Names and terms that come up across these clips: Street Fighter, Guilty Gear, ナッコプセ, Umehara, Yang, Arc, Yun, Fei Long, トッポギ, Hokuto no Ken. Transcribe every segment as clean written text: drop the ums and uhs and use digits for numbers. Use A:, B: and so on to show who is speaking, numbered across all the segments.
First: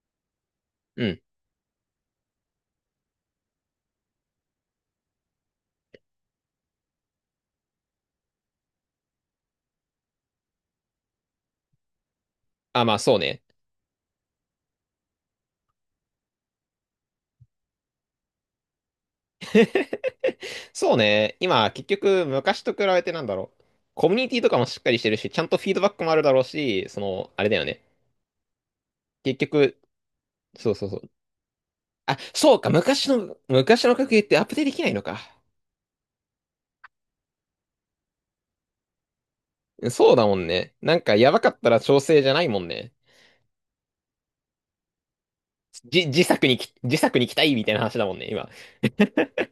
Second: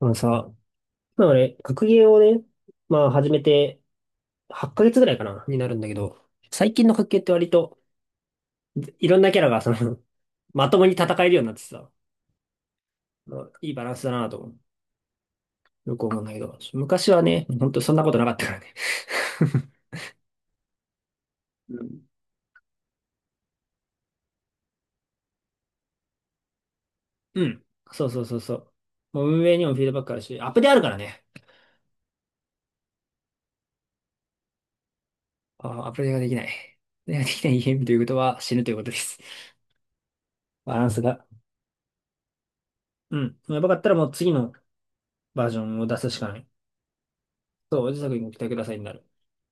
A: あのさ、
B: うん。
A: まあ俺、学芸をね、まあ始めて8ヶ月ぐらいかな、になるんだけど、最近の学芸って割といろんなキャラがまともに戦えるようになってさ、
B: あ、まあそうね。
A: いいバランスだなと思う。よく思うんだけど、昔はね、ほんとそんなことなかったからね。
B: そうね。今、
A: う
B: 結
A: ん。
B: 局、昔と比べてなんだろう。コミュニティとかもしっかりしてるし、ちゃんとフィードバックもあるだろうし、その、あ
A: う
B: れだよ
A: ん、
B: ね。
A: そうそうそうそう。もう
B: 結
A: 運営にもフ
B: 局、
A: ィードバックあるし、アップデー
B: そ
A: あ
B: う
A: る
B: そ
A: か
B: う
A: ら
B: そう。
A: ね。
B: あ、そうか、昔の格ゲーってアップデートできないのか。
A: あ、アップデーができない。アップデーができないゲームということは死ぬということです。
B: そうだもんね。
A: バラン
B: な
A: ス
B: んか、
A: が。
B: やばかったら調整じゃないもんね。
A: うん。やばかったらもう次のバージョンを出
B: じ、
A: すし
B: 自
A: かな
B: 作
A: い。
B: にき、自作に期待みたいな
A: そう、お
B: 話
A: じ
B: だ
A: さく
B: もん
A: に
B: ね、
A: ご期待
B: 今。
A: くださいになる。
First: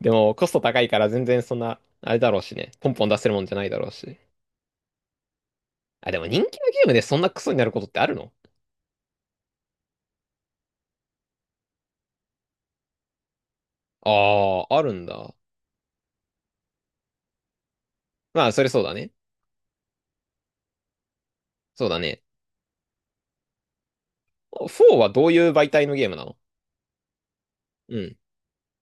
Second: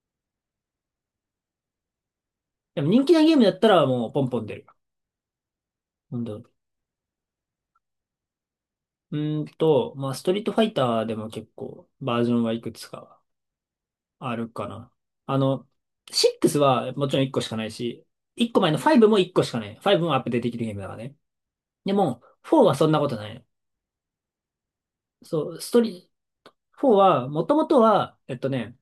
B: でも、コスト高いから全然そんな、あれだろうしね。
A: でも
B: ポン
A: 人
B: ポン
A: 気
B: 出
A: な
B: せ
A: ゲ
B: る
A: ー
B: も
A: ム
B: ん
A: だ
B: じゃ
A: っ
B: な
A: た
B: いだ
A: ら
B: ろう
A: もう
B: し。
A: ポンポン出る。
B: あ、
A: な
B: で
A: ん
B: も
A: だろ
B: 人気
A: う。
B: のゲームでそんなクソになることってあるの？
A: まあ、ストリートファイターでも結構バージョンはいくつか
B: あ
A: あるか
B: あー、あ
A: な。
B: るんだ。
A: あの、6はもちろん1個しかないし、
B: ま
A: 1
B: あ、そ
A: 個
B: れ
A: 前の
B: そうだ
A: 5
B: ね。
A: も1個しかない。5もアップデートできるゲームだからね。
B: そう
A: で
B: だ
A: も、
B: ね。
A: 4はそんなことないの。
B: 4はどうい
A: そ
B: う
A: う、ス
B: 媒
A: ト
B: 体のゲー
A: リ、
B: ムなの？
A: 4は、もともと
B: うん。
A: は、えっとね、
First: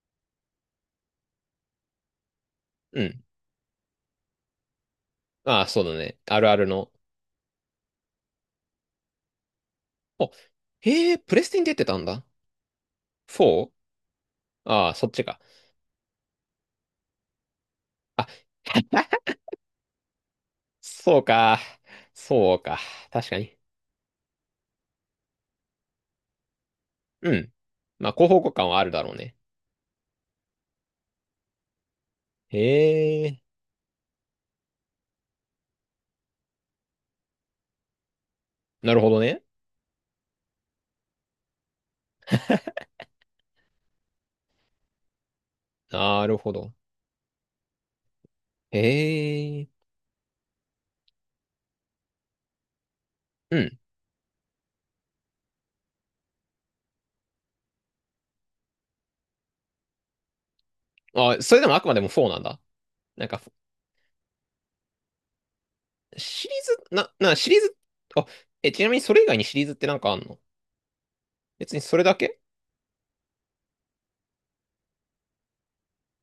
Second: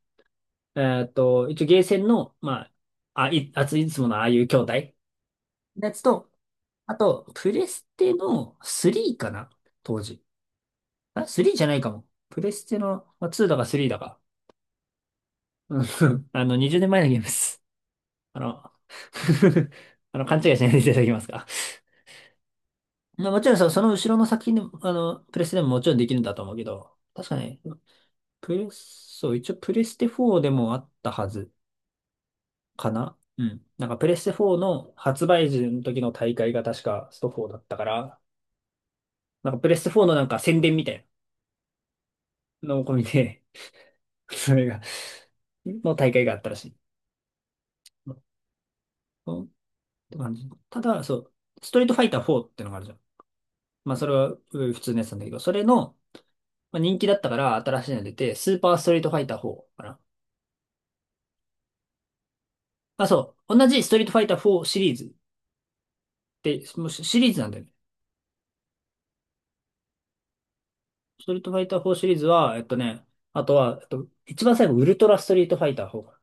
A: えっと、一応ゲーセンの、ま
B: う
A: あ、
B: ん。
A: いつものああいう兄弟の
B: ああ、そう
A: や
B: だ
A: つ
B: ね。
A: と、
B: あるあるの。
A: あと、プレステの3かな、当時。
B: お、へえ、
A: あ、
B: プレス
A: 3
B: テ
A: じ
B: に
A: ゃな
B: 出
A: い
B: て
A: か
B: たん
A: も。
B: だ。
A: プレステの、まあ、2だか
B: 4？
A: 3だか。
B: ああ、そっちか。
A: うん。 20年前のゲームです。
B: あ、
A: あの、勘違いしないでいただき
B: そ
A: ま
B: う
A: すか？
B: か。そうか。
A: まあ、
B: 確か
A: もちろん
B: に。
A: その後ろの作品でも、プレステでももちろんできるんだと思うけど、確
B: う
A: か
B: ん。
A: ね、
B: まあ、広報互
A: プ
B: 換
A: レ
B: はあるだろう
A: ス、そう、
B: ね。
A: 一応プレステ4でもあったはずかな。
B: へえ。
A: うん。なんかプレステ4の発売時の時の大会が確かスト4だったから、
B: なるほどね。
A: なんかプレステ4のなんか宣伝みたいなのを込みで、それが、の大会
B: な
A: があ
B: る
A: った
B: ほ
A: らし
B: ど。
A: い。
B: へえ。
A: って感じ。ただ、そう、ストリートファイター4ってのがあるじゃん。
B: うん。
A: まあ、それはうん普通のやつなんだけど、それの、まあ、人気だったから新しいの出て、スーパーストリートファイター4かな。
B: あ、それでもあくまでも4なんだ。
A: あ、
B: なん
A: そ
B: か、
A: う、同じストリートファイター4シリーズっ
B: シリ
A: て、
B: ー
A: もう
B: ズ、
A: シ
B: な、
A: シリー
B: な、
A: ズな
B: シ
A: ん
B: リ
A: だ
B: ー
A: よね。
B: ズ、あ、え、ちなみにそれ以外にシリーズってなんかあんの？
A: ストリートファイ
B: 別
A: タ
B: に
A: ー4
B: それ
A: シ
B: だ
A: リーズ
B: け？
A: は、あとは、一番最後、ウルトラストリートファイター4か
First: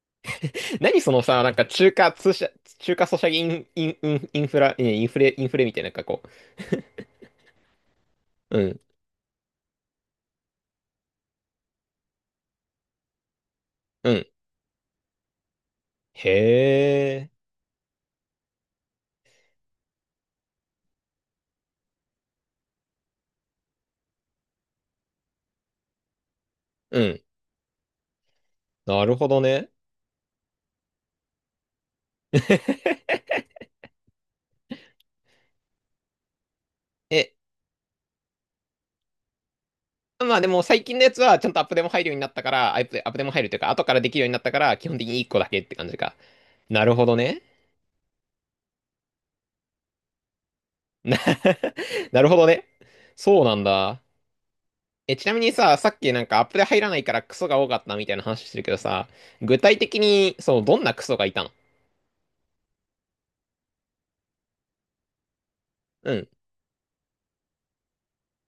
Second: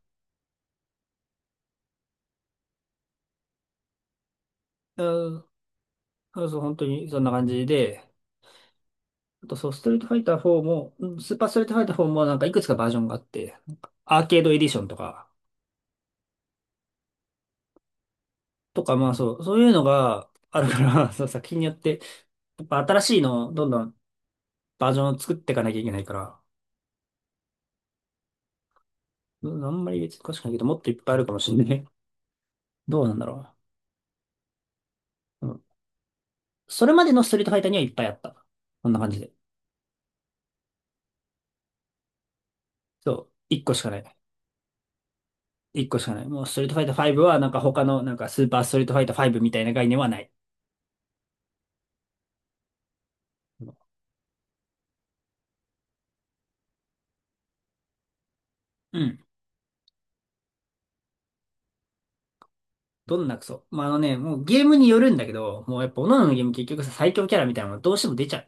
B: 何そのさ、なんか中華通社、中華ソシャゲイン、インインフラ、いや
A: な。
B: インフ
A: う
B: レ、
A: ん、
B: みたいな、なんかこ
A: そう、そう本当にそんな感じで、
B: う。うん、
A: あとそう、ストリートファイター4も、うんスーパーストリートファイター4もなんかいくつかバージョンがあって、
B: う
A: ア
B: ん。
A: ーケードエディションとか、
B: へえ、
A: とか、まあそう、そういうのがあるから、そう、作品によって、やっぱ新しいのをどんどんバージョンを作っていかなきゃいけないから、
B: うん。なるほど
A: うん、あ
B: ね。
A: んまり別に詳しくないけど、もっといっぱいあるかもしれない。どうなんだろう。うん、それまでのス
B: え、
A: トリートファイターにはいっぱいあった。こんな感じで。
B: まあでも最近のやつはちゃんとアップデも入るようになったから、アップ、アッ
A: そ
B: プデ
A: う、
B: も入るという
A: 一
B: か、
A: 個し
B: 後
A: か
B: か
A: な
B: らで
A: い。
B: きるようになったから、基本的に1個だけって
A: 一
B: 感じ
A: 個しか
B: か。
A: ない。もうストリートファ
B: な
A: イタ
B: る
A: ー
B: ほど
A: 5は
B: ね。
A: なんか他のなんかスーパーストリートファイター5みたいな概念はない。
B: な なるほどね。そうなんだ。え、ちなみにさ、さっきなんかアップデ入らないからクソが多かったみたいな話してるけど
A: う
B: さ、
A: ん。
B: 具体的に、そう、どんなクソがいたの？
A: どんなクソ。まあ、もうゲームによるんだけど、もうやっぱ各
B: う
A: 々
B: ん。
A: のゲーム結局さ、最強キャラみたいなのがどうしても出ちゃ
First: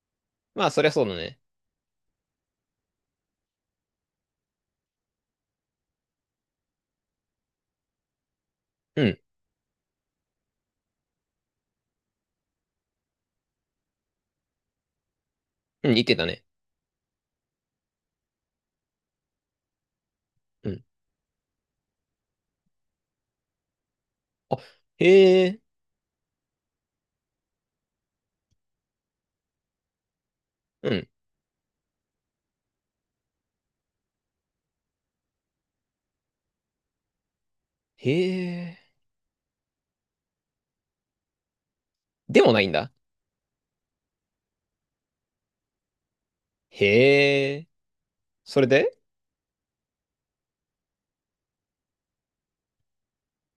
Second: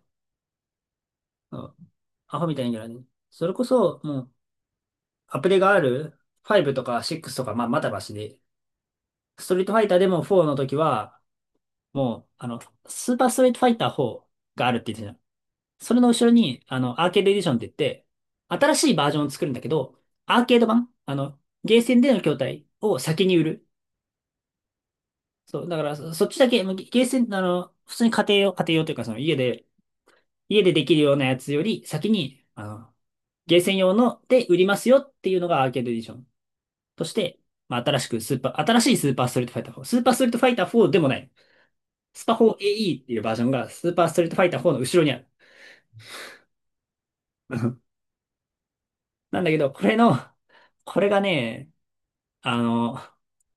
B: まあ、そりゃそうだね。
A: う。うん。アホみたいなキャラね。それこそ、もう、アプリがある5とか6とか、まあ、まだましで、
B: うん
A: ストリートファイターでも4の時は、もう、スーパーストリートファイター4があるって言ってたじゃん。
B: う
A: そ
B: ん、
A: れ
B: い
A: の
B: け
A: 後
B: た
A: ろ
B: ね。
A: に、アーケードエディションって言って、新しいバージョンを作るんだけど、アーケード
B: うん。
A: 版、ゲーセンでの筐体を先に売る。
B: あ、へえ、
A: そう、だからそっちだけ、もうゲゲーセン、普通に家庭用、家庭用というか、その家で、家ででき
B: う
A: る
B: ん。
A: ようなやつより先に、ゲーセン用ので売りますよっていうのがアーケードエディション、として、まあ、
B: へ
A: 新し
B: え。
A: いスーパーストリートファイター4。スーパーストリートファイター4でもない。スパ
B: でもないんだ。
A: 4AE っていうバージョンがスーパーストリートファイター4の後ろにある。
B: へえ。それで
A: なんだけど、これがね、あの、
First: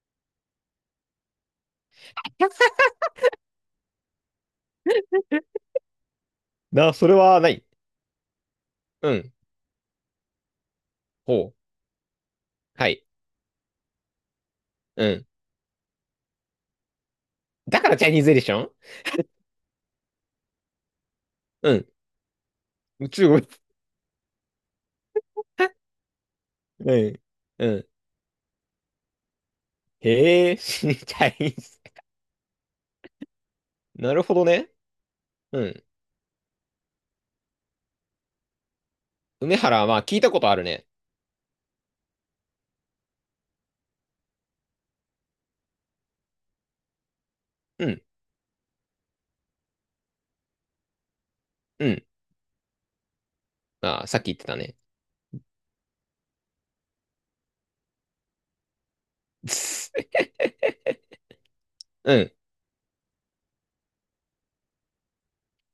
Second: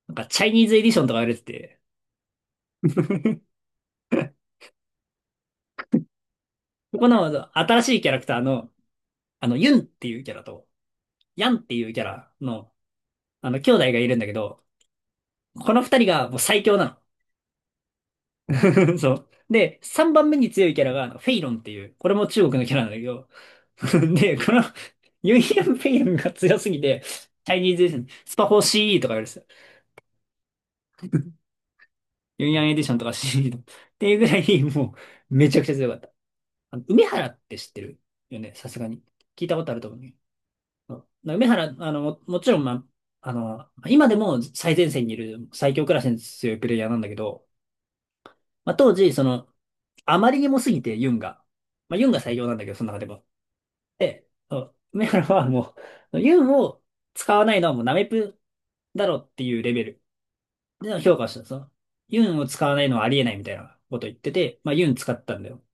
A: なんかチャイニーズエディションとか言われてて、こ
B: そ
A: こ
B: れ
A: の
B: はない。
A: 新しいキャラクターの、
B: うん。
A: ユンっていうキャラと、ヤ
B: ほ
A: ンっ
B: う。
A: ていうキャラの、
B: はい。
A: 兄弟がいるんだけど、
B: うん。
A: この二人がもう最強な
B: だからチャイニーズエディシ
A: の。
B: ョン。
A: そう。で、三番目に強いキャラが、フェイロンって
B: う
A: い
B: ん。
A: う、これも中国のキャラなんだけど、
B: 中国。
A: で、このユンヤ ンペイヤンが強すぎ
B: う
A: て、
B: ん。
A: チャイ
B: う
A: ニーズ
B: ん。
A: エディション、スパフォーしーイーとか言われてた。
B: へえ、チャイニーズ
A: ユンヤンエディションとか CD とか、ってい
B: な
A: う
B: る
A: ぐ
B: ほ
A: ら
B: ど
A: い、
B: ね。
A: もう、めちゃ
B: う
A: くちゃ
B: ん。
A: 強かった。あの梅原って知ってるよね、さすがに。聞いた
B: 梅
A: ことある
B: 原は
A: と思
B: ま
A: う
B: あ
A: ね。
B: 聞いたことあるね。
A: そうな梅原、もちろん、まあ、今でも最前線にいる最強クラスに強いプレイヤーなんだけど、
B: うん。
A: まあ、当時、あまりにもすぎて、ユンが。
B: う
A: まあ、
B: ん。
A: ユンが最強なんだけど、その中でも。
B: ああ、さっ
A: で、
B: き言ってた
A: そう
B: ね。
A: 梅原はもう、ユンを使わないのはもうナメプだろっていうレベル で評価をしたんですよ。
B: う
A: ユ
B: ん。
A: ンを使わないのはありえないみたいなこと言ってて、まあユン使ったんだよ、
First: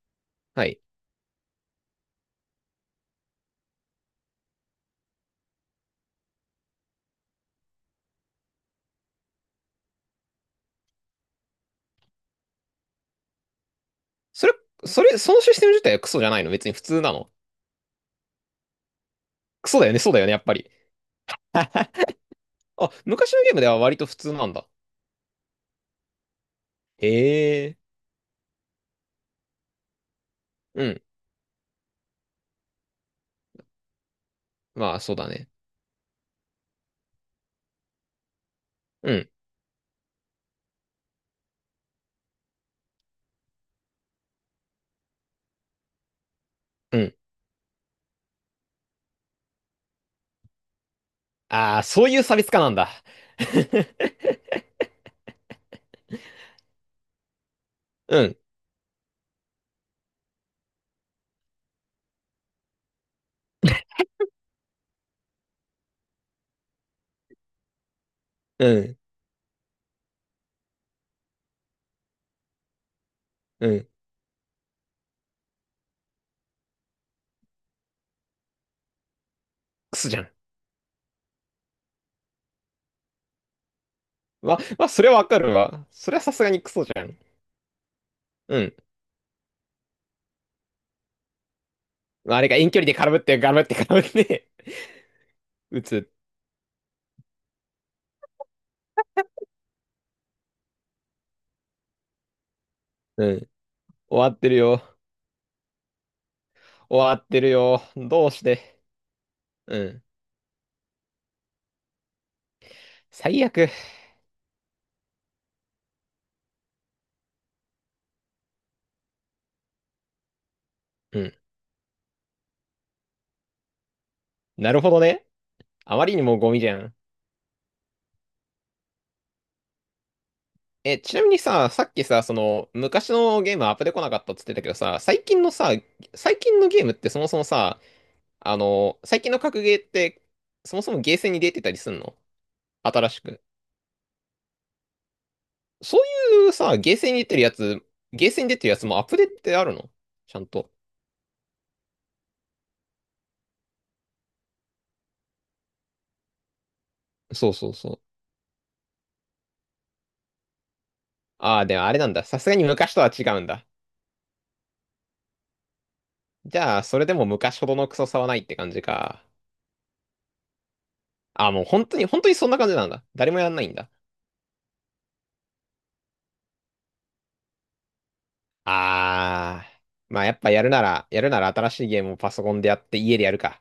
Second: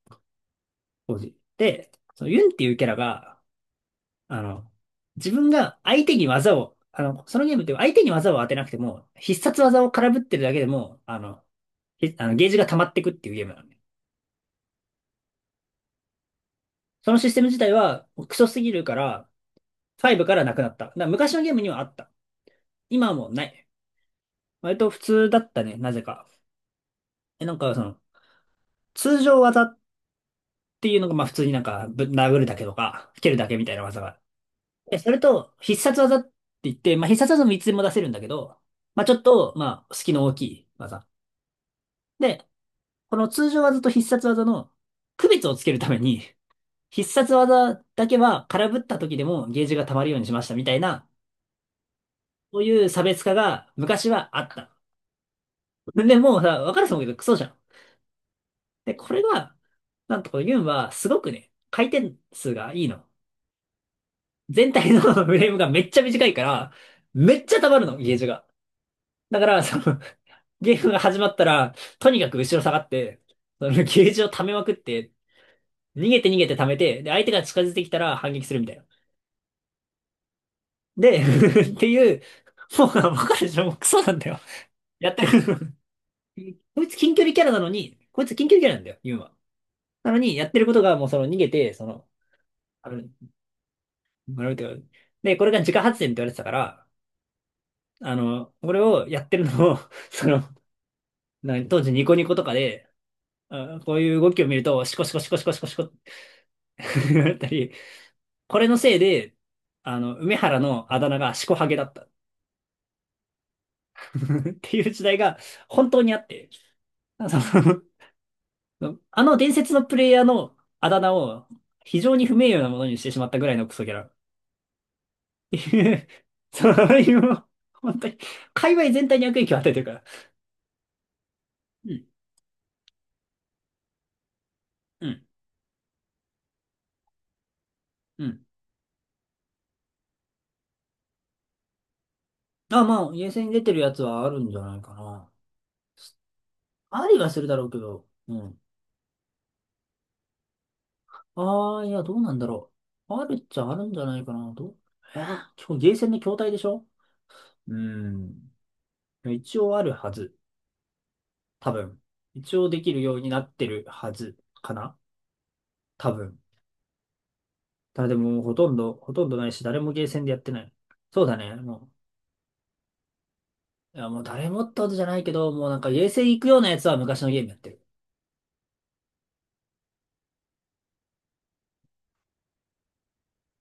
B: はい。
A: 当時。で、そのユンっていうキャラが、あの、自分が相手に技を、そのゲームって相手に技を当てなくても、必殺技を空振ってるだけでも、あの、ひあのゲージが溜まってくっていうゲームなんで。
B: それ、そのシステム自体はクソじゃないの？別に普通
A: そ
B: な
A: のシ
B: の。
A: ステム自体はクソすぎるから、
B: クソだよね、そうだ
A: 5
B: よね、
A: か
B: やっ
A: ら
B: ぱ
A: なくな
B: り。
A: った。だから昔のゲームにはあっ た。
B: あ、
A: 今はも
B: 昔
A: う
B: の
A: な
B: ゲーム
A: い。
B: では割と普通なんだ。
A: 割と普通だったね、なぜか。
B: へ
A: なんか
B: え。
A: 通常技っ
B: う
A: ていう
B: ん。
A: のが、まあ普通になんか、殴るだけとか、蹴るだけみたいな技が。
B: まあ、
A: そ
B: そう
A: れ
B: だね。
A: と、必殺技って言って、まあ必殺技もいつでも出せるんだけど、まあち
B: う
A: ょっ
B: ん。
A: と、まあ、隙の大きい技。で、この通常技と必殺技の区別をつけるために、
B: う
A: 必
B: ん。
A: 殺技だけは空振った時でもゲージが溜まるようにしましたみたいな、
B: ああ、そういう差別化
A: そう
B: なん
A: いう
B: だ。
A: 差別化が 昔はあった。でもうさ、わかると思うけど、クソじゃん。
B: うん。
A: で、これが、なんとこのユンは、すごくね、回転数がいいの。全体の フレームがめっちゃ短いから、めっちゃ溜まるの、ゲージが。
B: うん。
A: だから、ゲームが始まったら、とにかく後ろ下がって、そ
B: う
A: のゲ
B: ん。
A: ージを溜めまくって、逃げて逃げて溜めて、で、相手が近づいてきたら反撃するみたいな。
B: クソじゃん。
A: で、っていう、もう、わかるでしょ、もうクソなんだよ。
B: まあ、それ
A: やっ
B: は
A: て
B: わかる
A: る。
B: わ。それはさすが にク
A: こ
B: ソ
A: い
B: じ
A: つ
B: ゃ
A: 近
B: ん。
A: 距離キャラなのに、こいつ近距
B: う
A: 離キャラ
B: ん。
A: なんだよ、ユンは。なのに、やってることがもうその逃げて、
B: まあ、あれが遠距離
A: あ
B: で
A: の
B: 絡むって、絡むって、絡むっ
A: 学
B: て、
A: ぶとで、これが 自家
B: 打
A: 発電っ
B: つ。
A: て言われてたから、これをやってるのを その、当時ニコニコとかで、
B: うん。
A: あこうい
B: 終
A: う
B: わ
A: 動
B: っ
A: きを
B: て
A: 見
B: る
A: る
B: よ。
A: と、シコシコシコシコシコシコって
B: 終わ っ
A: なっ
B: て
A: た
B: る
A: り、
B: よ。どうし
A: これの
B: て。
A: せいで、
B: うん。
A: 梅原のあだ名がシコハゲだった っ
B: 最悪。
A: ていう時代が本当にあって、そのあの伝説のプレイヤーのあだ名
B: うん。
A: を非常に不名誉なものにしてしまったぐらいのクソギャラっ
B: なるほどね。
A: てい
B: あま
A: う、
B: りにもゴ ミじ
A: そ
B: ゃん。
A: れい本当に、界隈全体に悪影響を与えてるから。
B: え、ちなみにさ、さ
A: う
B: っき
A: ん
B: さ、その、昔のゲームアップで来なかったっつってたけどさ、
A: う
B: 最
A: ん
B: 近のさ、最近のゲームってそもそもさ、
A: うん。
B: あの、最近の格ゲーって、そもそもゲーセンに出てたりすんの？
A: あ、ま
B: 新
A: あ、
B: し
A: 厳
B: く。
A: 選に出てるやつはあるんじゃないかな。
B: そういうさ、ゲー
A: あ
B: セン
A: り
B: に出
A: は
B: て
A: す
B: る
A: る
B: や
A: だろうけ
B: つ、
A: ど。
B: ゲー
A: う
B: センに出
A: ん。
B: てるやつもアップデートってあるの？ちゃんと。
A: ああ、いや、どうなんだろう。あるっちゃあるんじゃないかな。どうえー、今日ゲーセンの筐体でしょ？
B: そうそう
A: う
B: そう。
A: ん。一応あるはず。
B: ああ、
A: 多
B: でもあれ
A: 分。
B: なんだ。さす
A: 一
B: がに
A: 応でき
B: 昔
A: る
B: とは
A: よう
B: 違
A: にな
B: うん
A: っ
B: だ。
A: てるはずかな、多分。
B: じゃあ、それでも昔ほどのク
A: た
B: ソ
A: だで
B: さはない
A: も、
B: って感じ
A: ほ
B: か。
A: とんどないし、誰もゲーセンでやってない。そうだ
B: ああ、
A: ね。
B: もう本
A: も
B: 当に、本当にそんな感じなんだ。誰もやんないんだ。
A: う、いや、もう誰もってことじゃないけど、もうなんかゲーセン行くようなやつは昔のゲームやってる。
B: あー。まあやっぱやるなら、やるなら新しいゲームをパソコンでやって家でやるか。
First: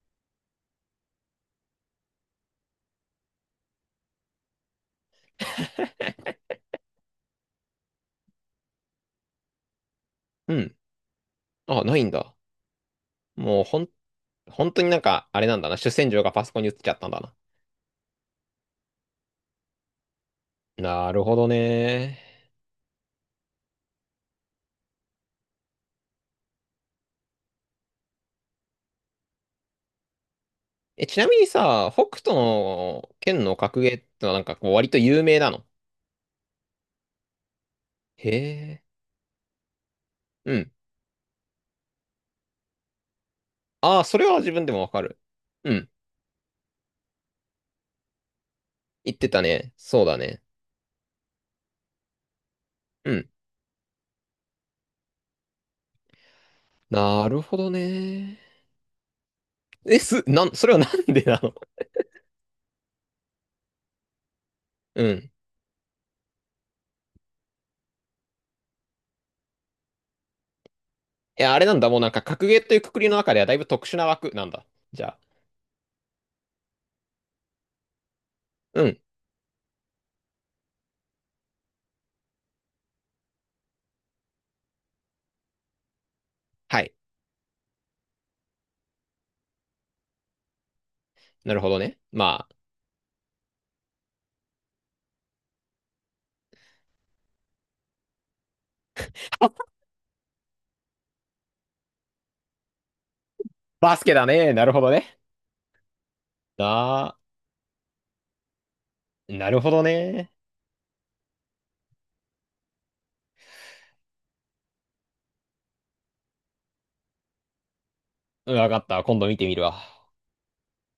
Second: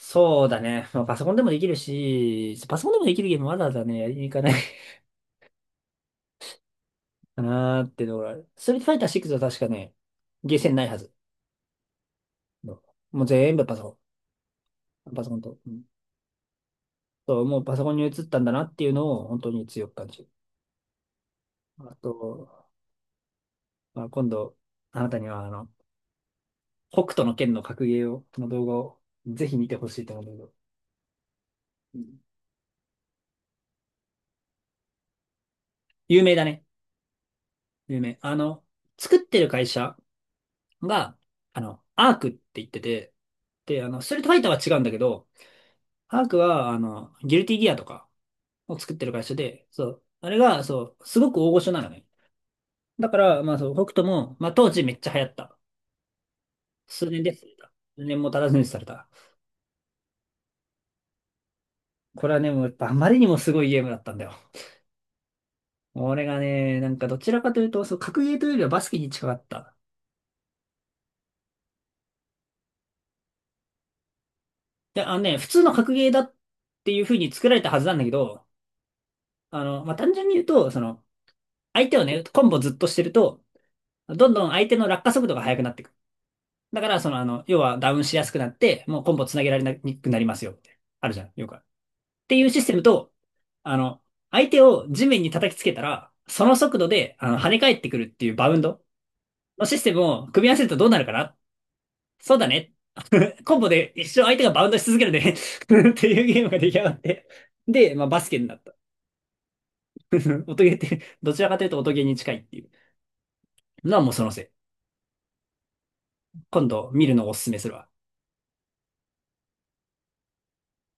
A: そうだね。まあ、パソコンでもできるし、パソコンでもできるゲームわざわざね、やりに行かない かなーってところある。ストリートファイター6は確かね、
B: う
A: ゲーセン
B: ん。
A: ないはず。
B: あ、ないんだ。
A: もう全
B: もう
A: 部パ
B: ほ
A: ソ
B: ん、
A: コ
B: 本当になん
A: ン。パ
B: か、
A: ソコン
B: あれな
A: と。
B: んだ
A: う
B: な。
A: ん、
B: 主戦場がパソコンに移っちゃったんだな。
A: そう、もうパソコンに移ったんだなっていうのを本当に強く感じる。
B: なるほど
A: あ
B: ね。
A: と、まあ、今度、あなたには北斗の拳の格ゲーを、の動画をぜひ見てほしいと思うんだけど。
B: え、ちなみにさ、
A: う
B: 北
A: ん、
B: 斗の剣の格ゲーってのはなんかこう割と有名なの。
A: 有名だね。有名。
B: へえ。
A: 作ってる会社
B: うん。
A: が、アークって言ってて、で、
B: ああ、
A: スト
B: そ
A: リー
B: れ
A: トファ
B: は
A: イター
B: 自
A: は
B: 分で
A: 違う
B: も
A: ん
B: わ
A: だけ
B: かる。
A: ど、
B: うん。
A: アークは、ギルティギアとかを作ってる
B: 言っ
A: 会
B: て
A: 社
B: た
A: で、
B: ね。
A: そ
B: そ
A: う。
B: うだ
A: あれ
B: ね。
A: が、そう、すごく大御所なのね。だ
B: う
A: か
B: ん。
A: ら、まあそう、北斗も、まあ当時めっちゃ流行った。数年
B: な
A: で
B: る
A: 廃れ
B: ほ
A: た。
B: ど
A: 数年も
B: ね。
A: 経たずにされた。
B: え、す、なん、それはなんでなの？
A: これはね、もうやっぱあまりにもすごいゲームだったんだよ。
B: うん。
A: 俺がね、なんかどちらかというと、そう、格ゲーというよりはバスケに近かった。
B: いや、あれなんだ、もうなんか格ゲーという括りの中ではだいぶ特殊な枠なんだ。
A: い
B: じ
A: や
B: ゃ
A: あ
B: あ、
A: のね、普通の格ゲーだっていう風に作られたはずなんだけど、
B: うん、
A: まあ単純に言うと、相手をね、コンボずっとしてると、どんどん相手の落下速度が速くなってくる。だ
B: は
A: か
B: い。
A: ら、要はダウンしやすくなって、もうコンボつなげられにくくなりますよって。あるじゃん、よく
B: な
A: あ
B: る
A: る。
B: ほど
A: っ
B: ね。
A: てい
B: ま
A: うシステムと、あの、相手を地面に叩きつけたら、その速度で、跳ね返ってくるっていうバウンド
B: あ、
A: の
B: あ
A: システムを組み合わせるとどうなるかな？そうだね。コンボで
B: バス
A: 一
B: ケ
A: 生
B: だ
A: 相手が
B: ね。な
A: バウン
B: る
A: ド
B: ほ
A: し
B: ど
A: 続ける
B: ね。
A: ね。 っていうゲームが出来上がっ
B: だ、
A: て。で、まあ、バスケになった。
B: なるほどね。
A: 音ゲーって、どちらかというと音ゲーに近いっていうのはもうそのせい。今度見るのをおすすめするわ。
B: うん、わかった。今度見てみるわ。